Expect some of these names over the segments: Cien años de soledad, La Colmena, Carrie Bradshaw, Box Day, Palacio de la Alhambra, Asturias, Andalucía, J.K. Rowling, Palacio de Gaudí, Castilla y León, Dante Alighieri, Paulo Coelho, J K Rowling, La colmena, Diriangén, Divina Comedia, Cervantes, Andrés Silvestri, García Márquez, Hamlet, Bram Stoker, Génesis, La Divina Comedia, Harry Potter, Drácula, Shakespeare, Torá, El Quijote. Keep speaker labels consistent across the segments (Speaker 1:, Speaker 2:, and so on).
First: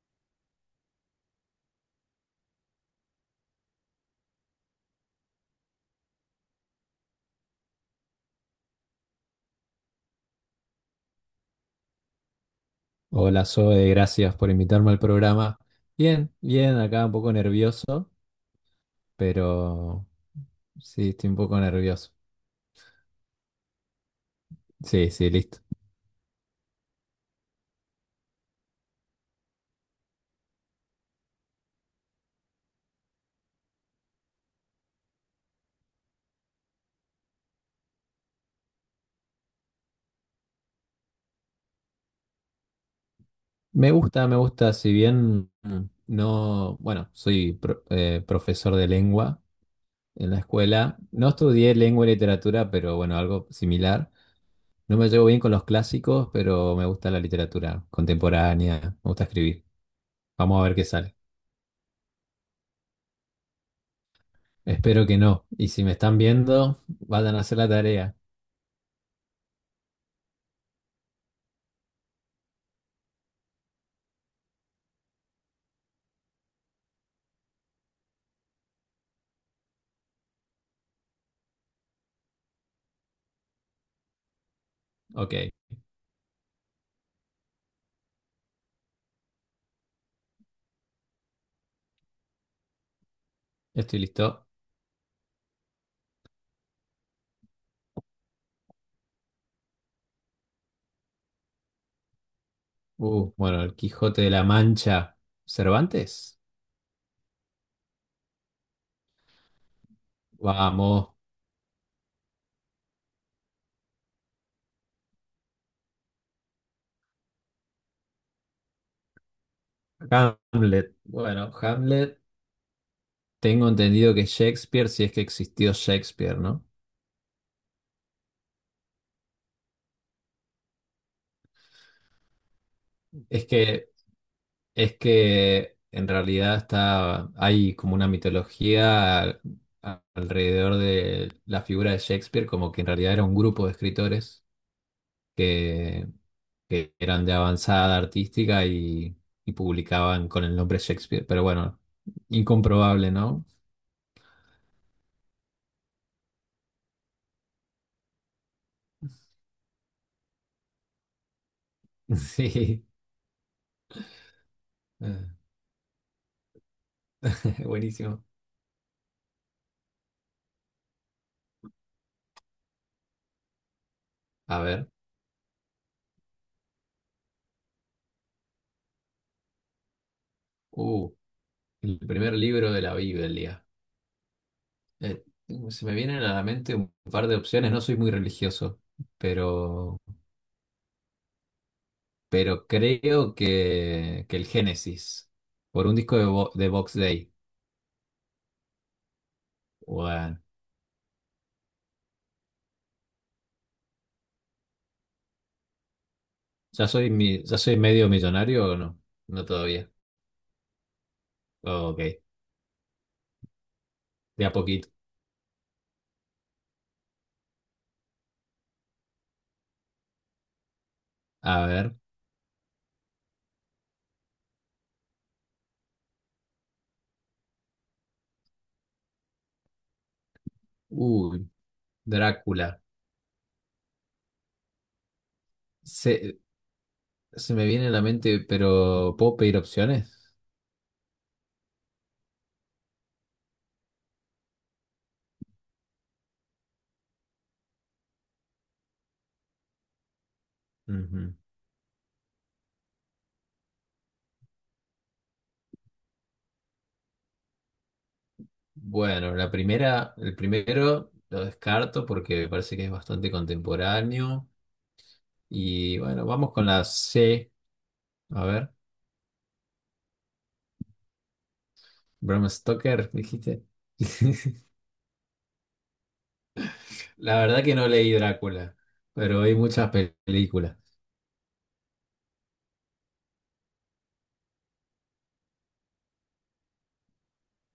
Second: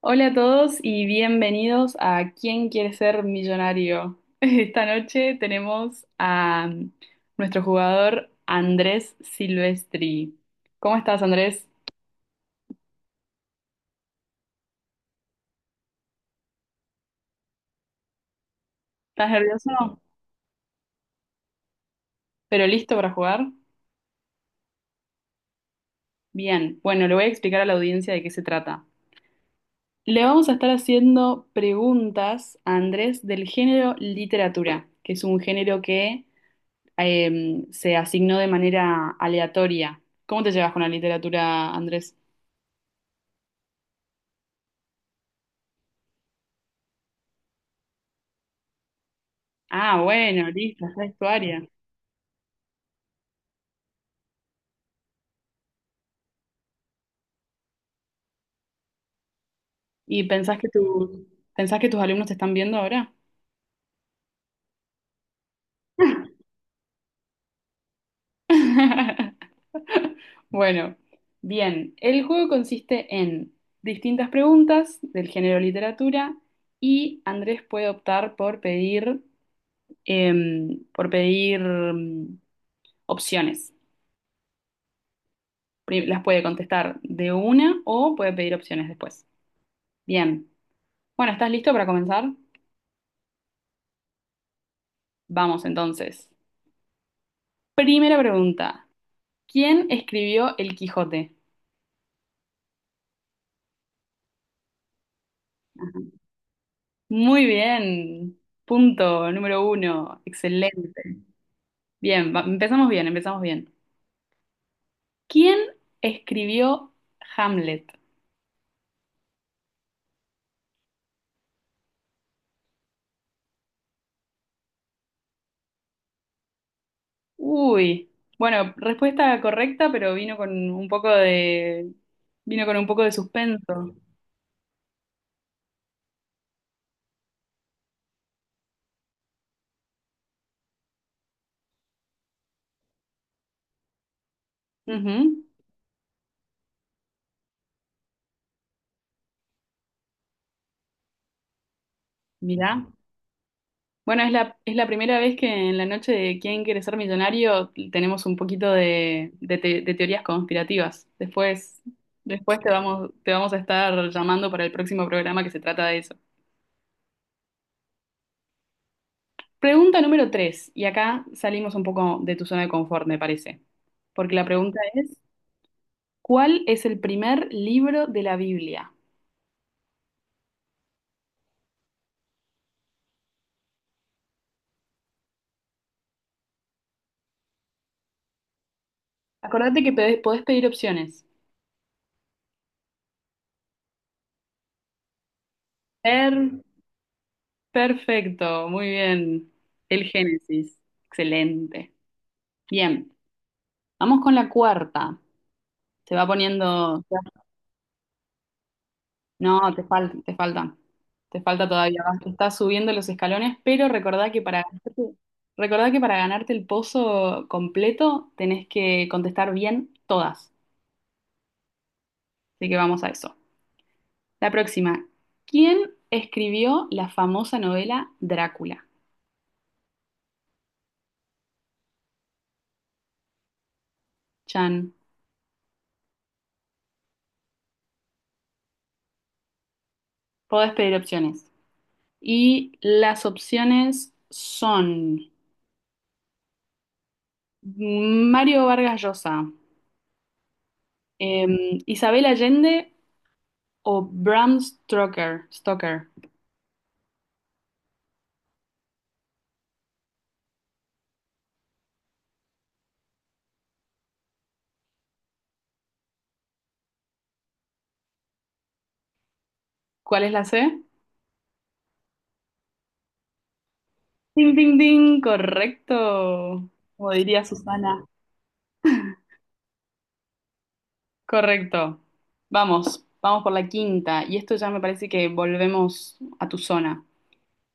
Speaker 1: Hola a todos y bienvenidos a ¿Quién quiere ser millonario? Esta noche tenemos a nuestro jugador Andrés Silvestri. ¿Cómo estás, Andrés?
Speaker 2: Hola, Zoe, gracias por invitarme al programa. Bien, bien, acá un poco nervioso,
Speaker 1: ¿Estás nervioso?
Speaker 2: pero sí, estoy un poco nervioso.
Speaker 1: ¿Pero listo para jugar?
Speaker 2: Sí, sí, listo.
Speaker 1: Bien, bueno, le voy a explicar a la audiencia de qué se trata. Le vamos a estar haciendo preguntas a Andrés del género literatura, que es un género que se asignó de manera aleatoria. ¿Cómo te llevas con la literatura, Andrés?
Speaker 2: Me gusta, si bien no, bueno, profesor de lengua
Speaker 1: Ah,
Speaker 2: en la
Speaker 1: bueno, listo,
Speaker 2: escuela.
Speaker 1: esa es tu
Speaker 2: No
Speaker 1: área.
Speaker 2: estudié lengua y literatura, pero bueno, algo similar. No me llevo bien con los clásicos, pero me gusta la literatura contemporánea, me gusta escribir.
Speaker 1: ¿Y pensás
Speaker 2: Vamos a
Speaker 1: que
Speaker 2: ver qué sale.
Speaker 1: pensás que tus alumnos te están viendo ahora?
Speaker 2: Espero que no. Y si me están viendo, vayan a hacer la tarea.
Speaker 1: Bueno, bien. El juego consiste en distintas preguntas del género literatura y Andrés puede optar por pedir opciones.
Speaker 2: Ok.
Speaker 1: Las puede contestar de una o puede pedir opciones después. Bien. Bueno, ¿estás listo para comenzar?
Speaker 2: Estoy listo.
Speaker 1: Vamos entonces. Primera pregunta. ¿Quién escribió El Quijote?
Speaker 2: Bueno, el Quijote de la Mancha. ¿Cervantes?
Speaker 1: Muy bien. Punto número uno. Excelente.
Speaker 2: Vamos.
Speaker 1: Bien, empezamos bien, empezamos bien. ¿Quién escribió Hamlet?
Speaker 2: Hamlet. Bueno, Hamlet. Tengo entendido que Shakespeare, si es que existió Shakespeare, ¿no?
Speaker 1: Uy. Bueno, respuesta correcta, pero vino con un poco de
Speaker 2: Es que,
Speaker 1: suspenso.
Speaker 2: es que en realidad hay como una mitología alrededor de la figura de Shakespeare, como que en realidad era un grupo de escritores
Speaker 1: Ujú.
Speaker 2: que, que eran de avanzada artística y publicaban con el nombre Shakespeare. Pero bueno,
Speaker 1: Mirá.
Speaker 2: incomprobable, ¿no?
Speaker 1: Bueno, es la primera vez que en la noche de ¿Quién quiere ser millonario? Tenemos un poquito de teorías conspirativas. Después, después te
Speaker 2: Sí,
Speaker 1: vamos, te vamos a estar llamando para el próximo
Speaker 2: eh,
Speaker 1: programa que se trata de eso.
Speaker 2: buenísimo.
Speaker 1: Pregunta número tres, y acá salimos un poco de tu zona de confort, me parece. Porque la
Speaker 2: A
Speaker 1: pregunta
Speaker 2: ver,
Speaker 1: es, ¿cuál es el primer libro de la Biblia?
Speaker 2: uh, el primer libro de la Biblia. Eh, Se me vienen a la mente un par de opciones, no soy muy religioso,
Speaker 1: Acordate que
Speaker 2: pero,
Speaker 1: podés pedir opciones.
Speaker 2: pero creo que el Génesis, por un disco de,
Speaker 1: Per-
Speaker 2: de Box Day.
Speaker 1: perfecto, muy bien. El
Speaker 2: Bueno,
Speaker 1: Génesis, excelente. Bien. Vamos con la cuarta. Se va poniendo.
Speaker 2: ya soy medio millonario o no? No
Speaker 1: No, te
Speaker 2: todavía.
Speaker 1: falta, te falta. Te falta todavía.
Speaker 2: Ok.
Speaker 1: Estás subiendo los escalones, pero
Speaker 2: De a poquito.
Speaker 1: recordá que para ganarte el pozo completo tenés que contestar bien todas.
Speaker 2: A ver.
Speaker 1: Así que vamos a eso. La próxima. ¿Quién escribió la famosa novela Drácula?
Speaker 2: Uy, Drácula.
Speaker 1: Chan.
Speaker 2: Se, Se me viene a la mente, pero ¿puedo pedir opciones?
Speaker 1: Podés pedir opciones. Y las opciones son Mario Vargas Llosa,
Speaker 2: Ujú.
Speaker 1: Isabel Allende o Bram Stoker. Stoker.
Speaker 2: Bueno, la primera, el primero lo descarto porque me parece que es bastante contemporáneo. Y bueno, vamos con la C. A ver.
Speaker 1: ¿Cuál es la C?
Speaker 2: Bram Stoker, dijiste.
Speaker 1: Ding, ding, ding, correcto. Como
Speaker 2: La
Speaker 1: diría
Speaker 2: verdad que no
Speaker 1: Susana.
Speaker 2: leí Drácula, pero hay muchas películas.
Speaker 1: Correcto. Vamos, vamos por la quinta. Y esto ya me parece que volvemos a tu zona.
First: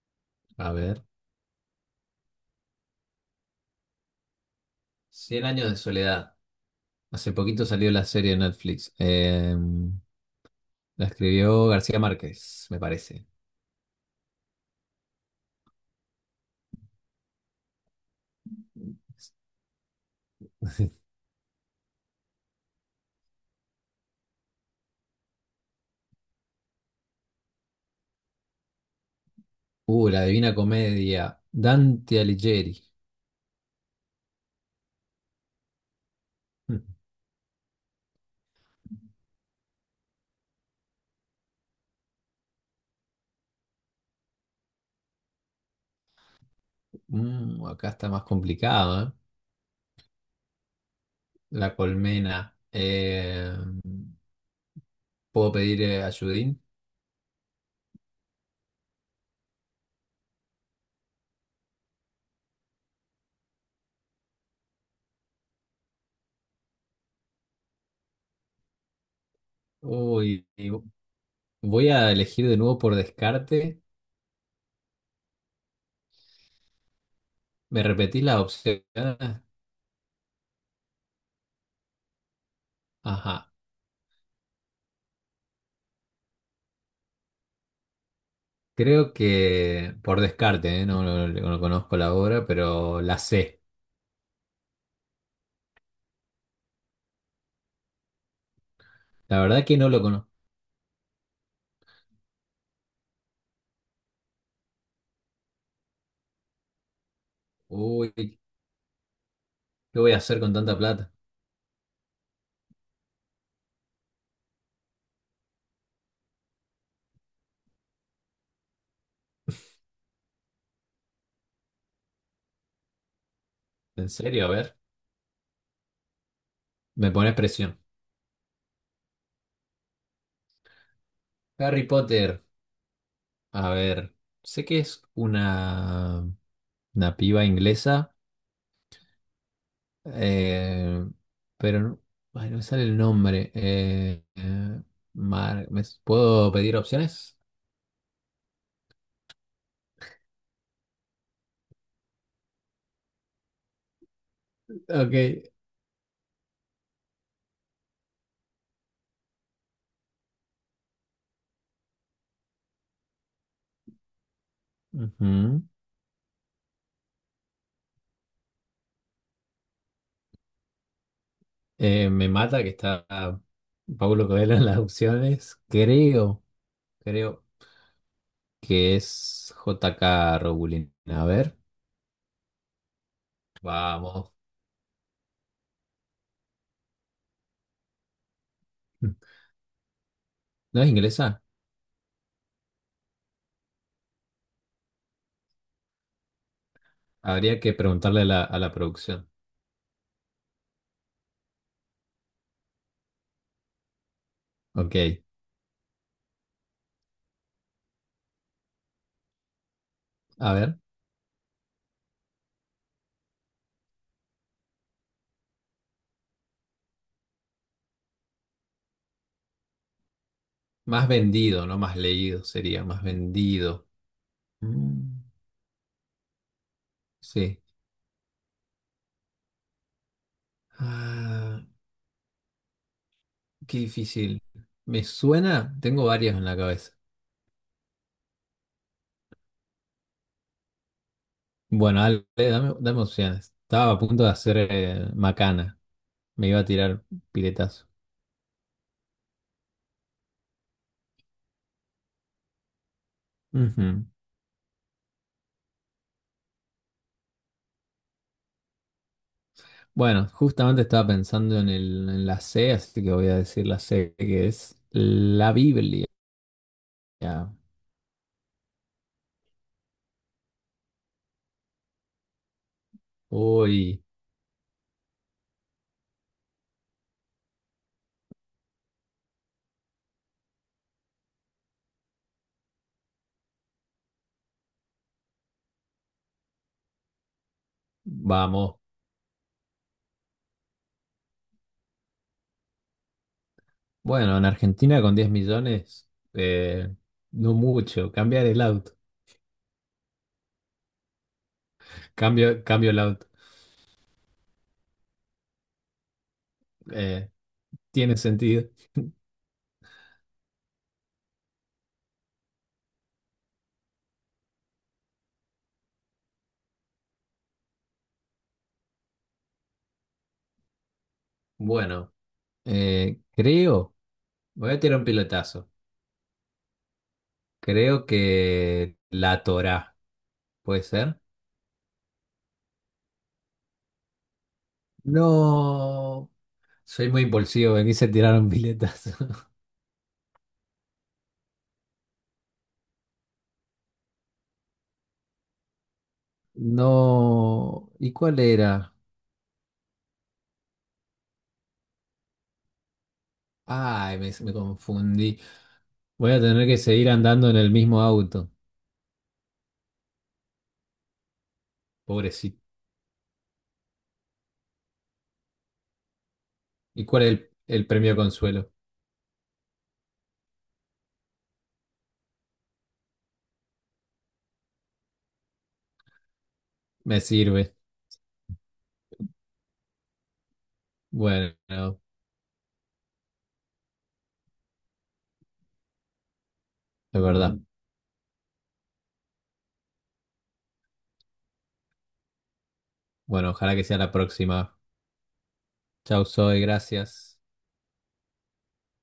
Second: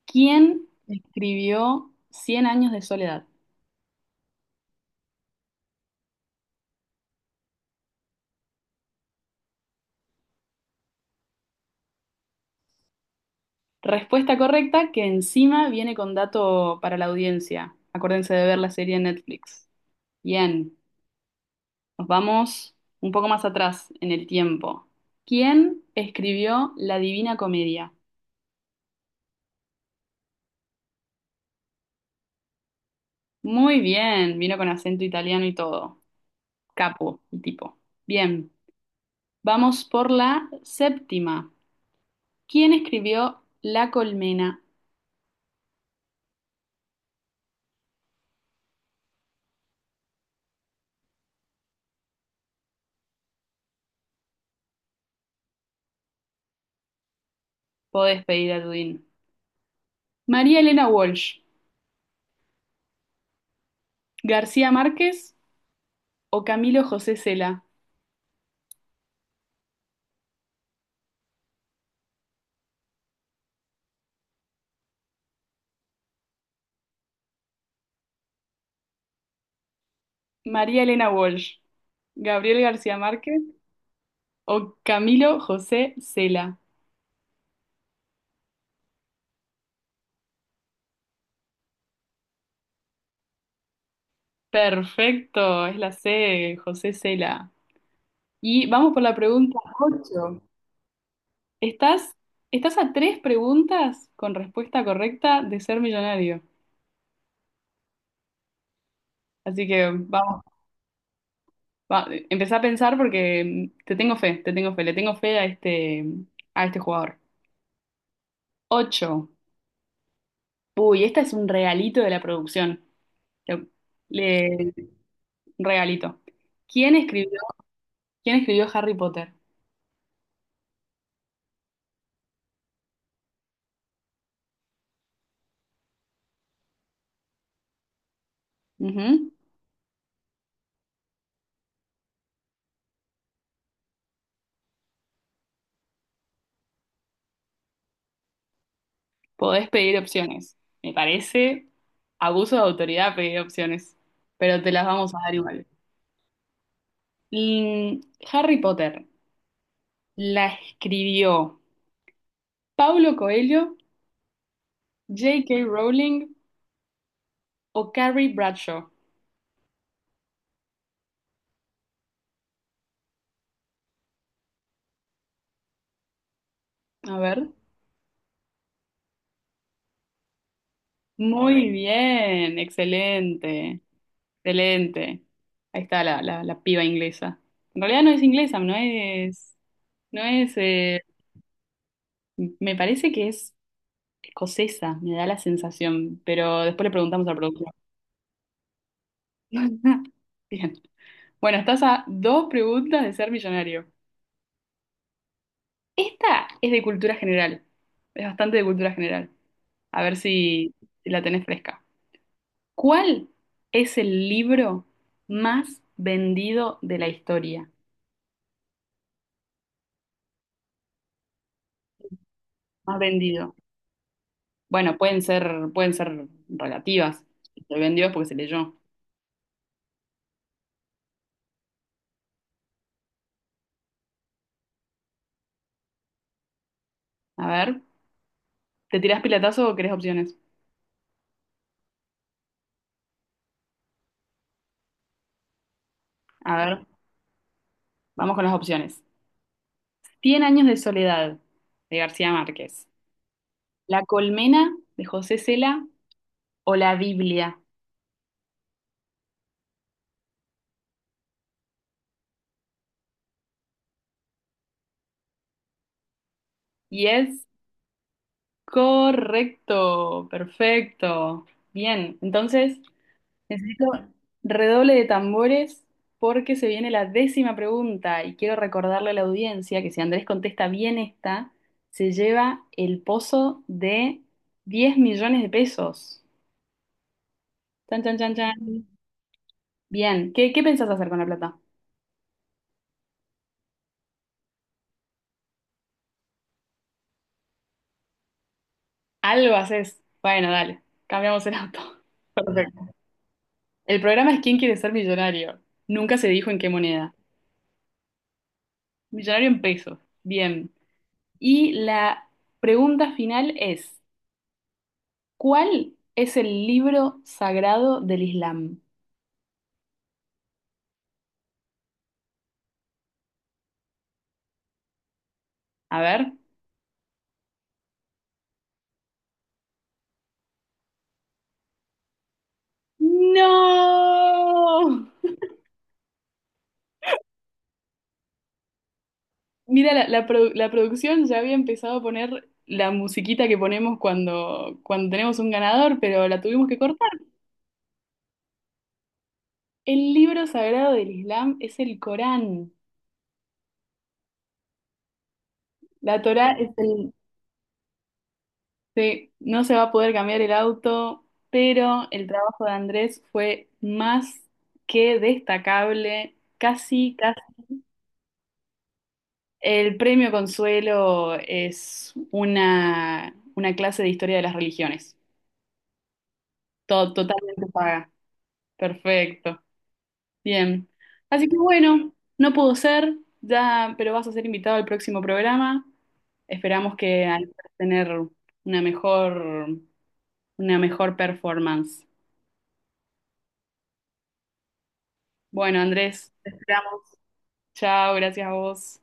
Speaker 1: ¿Quién
Speaker 2: A ver.
Speaker 1: escribió Cien años de soledad?
Speaker 2: Cien años de soledad. Hace poquito salió la serie de Netflix. La escribió García Márquez, me parece.
Speaker 1: Respuesta correcta que encima viene con dato para la audiencia. Acuérdense de ver la serie en Netflix. Bien. Nos vamos un poco más atrás en el tiempo. ¿Quién escribió La Divina Comedia?
Speaker 2: La Divina Comedia. Dante Alighieri.
Speaker 1: Muy bien, vino con acento italiano y todo.
Speaker 2: Mm,
Speaker 1: Capo, el tipo. Bien, vamos por la séptima. ¿Quién escribió La Colmena?
Speaker 2: Acá está más complicado, ¿eh? La colmena. ¿Puedo pedir ayudín?
Speaker 1: Podés pedir a Dudín. María Elena Walsh, García Márquez o Camilo José Cela.
Speaker 2: Uy, y voy a elegir de nuevo por descarte. ¿Me repetís las opciones?
Speaker 1: María Elena Walsh, Gabriel García Márquez
Speaker 2: Ajá.
Speaker 1: o Camilo José Cela.
Speaker 2: Creo que por descarte, ¿eh? No, no conozco la obra, pero la sé.
Speaker 1: Perfecto, es la C, José Cela. Y vamos por la
Speaker 2: La
Speaker 1: pregunta
Speaker 2: verdad que no lo conozco.
Speaker 1: 8. ¿Estás, estás a tres preguntas con respuesta correcta de ser millonario?
Speaker 2: Uy, ¿qué
Speaker 1: Así que
Speaker 2: voy a hacer
Speaker 1: vamos,
Speaker 2: con tanta plata?
Speaker 1: empezá a pensar porque te tengo fe, le tengo fe a este jugador. Ocho. Uy, esta es un regalito de la producción. Le,
Speaker 2: ¿En serio? A
Speaker 1: le-
Speaker 2: ver.
Speaker 1: un regalito. ¿Quién
Speaker 2: Me pone
Speaker 1: escribió,
Speaker 2: presión.
Speaker 1: quién escribió Harry Potter?
Speaker 2: Harry Potter, a ver, sé que es una piba inglesa,
Speaker 1: Ujú.
Speaker 2: eh, pero no, ay, no me sale el nombre. ¿Puedo pedir opciones?
Speaker 1: Podés pedir opciones. Me parece abuso de autoridad pedir opciones, pero te las vamos a dar
Speaker 2: Ok.
Speaker 1: igual. Mm, Harry Potter, ¿la escribió Paulo Coelho, J.K.
Speaker 2: Ujú.
Speaker 1: Rowling o Carrie Bradshaw?
Speaker 2: Me mata que está Paulo Coelho en las opciones. Creo,
Speaker 1: A
Speaker 2: creo
Speaker 1: ver.
Speaker 2: que es J.K. Rowling. A ver,
Speaker 1: Muy bien, excelente,
Speaker 2: vamos.
Speaker 1: excelente. Ahí está la piba inglesa. En realidad no es inglesa, no es, no es,
Speaker 2: ¿No es inglesa?
Speaker 1: me parece que es escocesa, me da la sensación, pero después le preguntamos al
Speaker 2: Habría
Speaker 1: productor.
Speaker 2: que preguntarle a la producción.
Speaker 1: Bien. Bueno, estás a dos preguntas de ser millonario.
Speaker 2: Ok.
Speaker 1: Esta es de cultura general. Es bastante de cultura general. A ver
Speaker 2: A
Speaker 1: si,
Speaker 2: ver,
Speaker 1: si la tenés fresca. ¿Cuál es el libro más vendido de la historia?
Speaker 2: más vendido, no más leído, sería
Speaker 1: Más
Speaker 2: más
Speaker 1: vendido.
Speaker 2: vendido.
Speaker 1: Bueno,
Speaker 2: Mm,
Speaker 1: pueden ser relativas.
Speaker 2: sí.
Speaker 1: Si se vendió es porque se leyó.
Speaker 2: Ah, qué difícil. Me suena, tengo varias en la cabeza.
Speaker 1: A ver, ¿te tirás pilatazo o querés opciones?
Speaker 2: Bueno, dale, dame, dame opciones. Estaba a punto de hacer macana. Me
Speaker 1: A
Speaker 2: iba a
Speaker 1: ver,
Speaker 2: tirar piletazo.
Speaker 1: vamos con las opciones. Cien años de soledad, de García Márquez. La
Speaker 2: Ujú.
Speaker 1: colmena, de José Cela, o la Biblia.
Speaker 2: Bueno, justamente estaba pensando en el, en la C, así que voy a decir la C, que es la Biblia.
Speaker 1: Y es correcto, perfecto. Bien, entonces necesito
Speaker 2: Uy,
Speaker 1: redoble de tambores porque se viene la décima pregunta y quiero recordarle a la audiencia que si Andrés contesta bien esta, se lleva el pozo de 10 millones de pesos. Chan, chan, chan, chan.
Speaker 2: vamos.
Speaker 1: Bien, ¿qué pensás hacer con la plata?
Speaker 2: Bueno, en Argentina con 10 millones, eh, no mucho. Cambiar el auto.
Speaker 1: Algo haces. Bueno, dale, cambiamos el auto.
Speaker 2: Cambio,
Speaker 1: Perfecto.
Speaker 2: cambio el auto.
Speaker 1: El programa es ¿Quién quiere ser millonario? Nunca se dijo en qué moneda.
Speaker 2: Eh, Tiene sentido.
Speaker 1: Millonario en pesos. Bien. Y la pregunta final es, ¿cuál es el libro sagrado del Islam?
Speaker 2: Bueno, creo, voy a tirar un pilotazo.
Speaker 1: A ver.
Speaker 2: Creo que la Torá, ¿puede ser?
Speaker 1: ¡No!
Speaker 2: No, soy muy impulsivo, me quise tirar un piletazo.
Speaker 1: Mira, la producción ya había empezado a poner la musiquita que ponemos cuando tenemos un ganador, pero la tuvimos que cortar.
Speaker 2: No, ¿y cuál era?
Speaker 1: El libro sagrado del Islam es el Corán.
Speaker 2: Ay, me confundí.
Speaker 1: La
Speaker 2: Voy a
Speaker 1: Torá
Speaker 2: tener
Speaker 1: es
Speaker 2: que seguir
Speaker 1: el.
Speaker 2: andando en el mismo auto,
Speaker 1: Sí, no se va a poder cambiar el auto, pero el
Speaker 2: pobrecito.
Speaker 1: trabajo de Andrés fue más que destacable,
Speaker 2: ¿Y
Speaker 1: casi,
Speaker 2: cuál es
Speaker 1: casi.
Speaker 2: el premio consuelo?
Speaker 1: El premio Consuelo es una clase de historia de las religiones, todo
Speaker 2: Me
Speaker 1: totalmente
Speaker 2: sirve.
Speaker 1: paga. Perfecto, bien. Así que
Speaker 2: Bueno,
Speaker 1: bueno, no pudo ser, ya, pero vas a ser invitado al próximo programa. Esperamos
Speaker 2: es
Speaker 1: que al
Speaker 2: verdad. Mm.
Speaker 1: tener una mejor, una mejor performance.
Speaker 2: Bueno, ojalá que sea la próxima.
Speaker 1: Bueno,
Speaker 2: Chau,
Speaker 1: Andrés, te
Speaker 2: Zoe,
Speaker 1: esperamos.
Speaker 2: gracias.
Speaker 1: Chao, gracias a vos.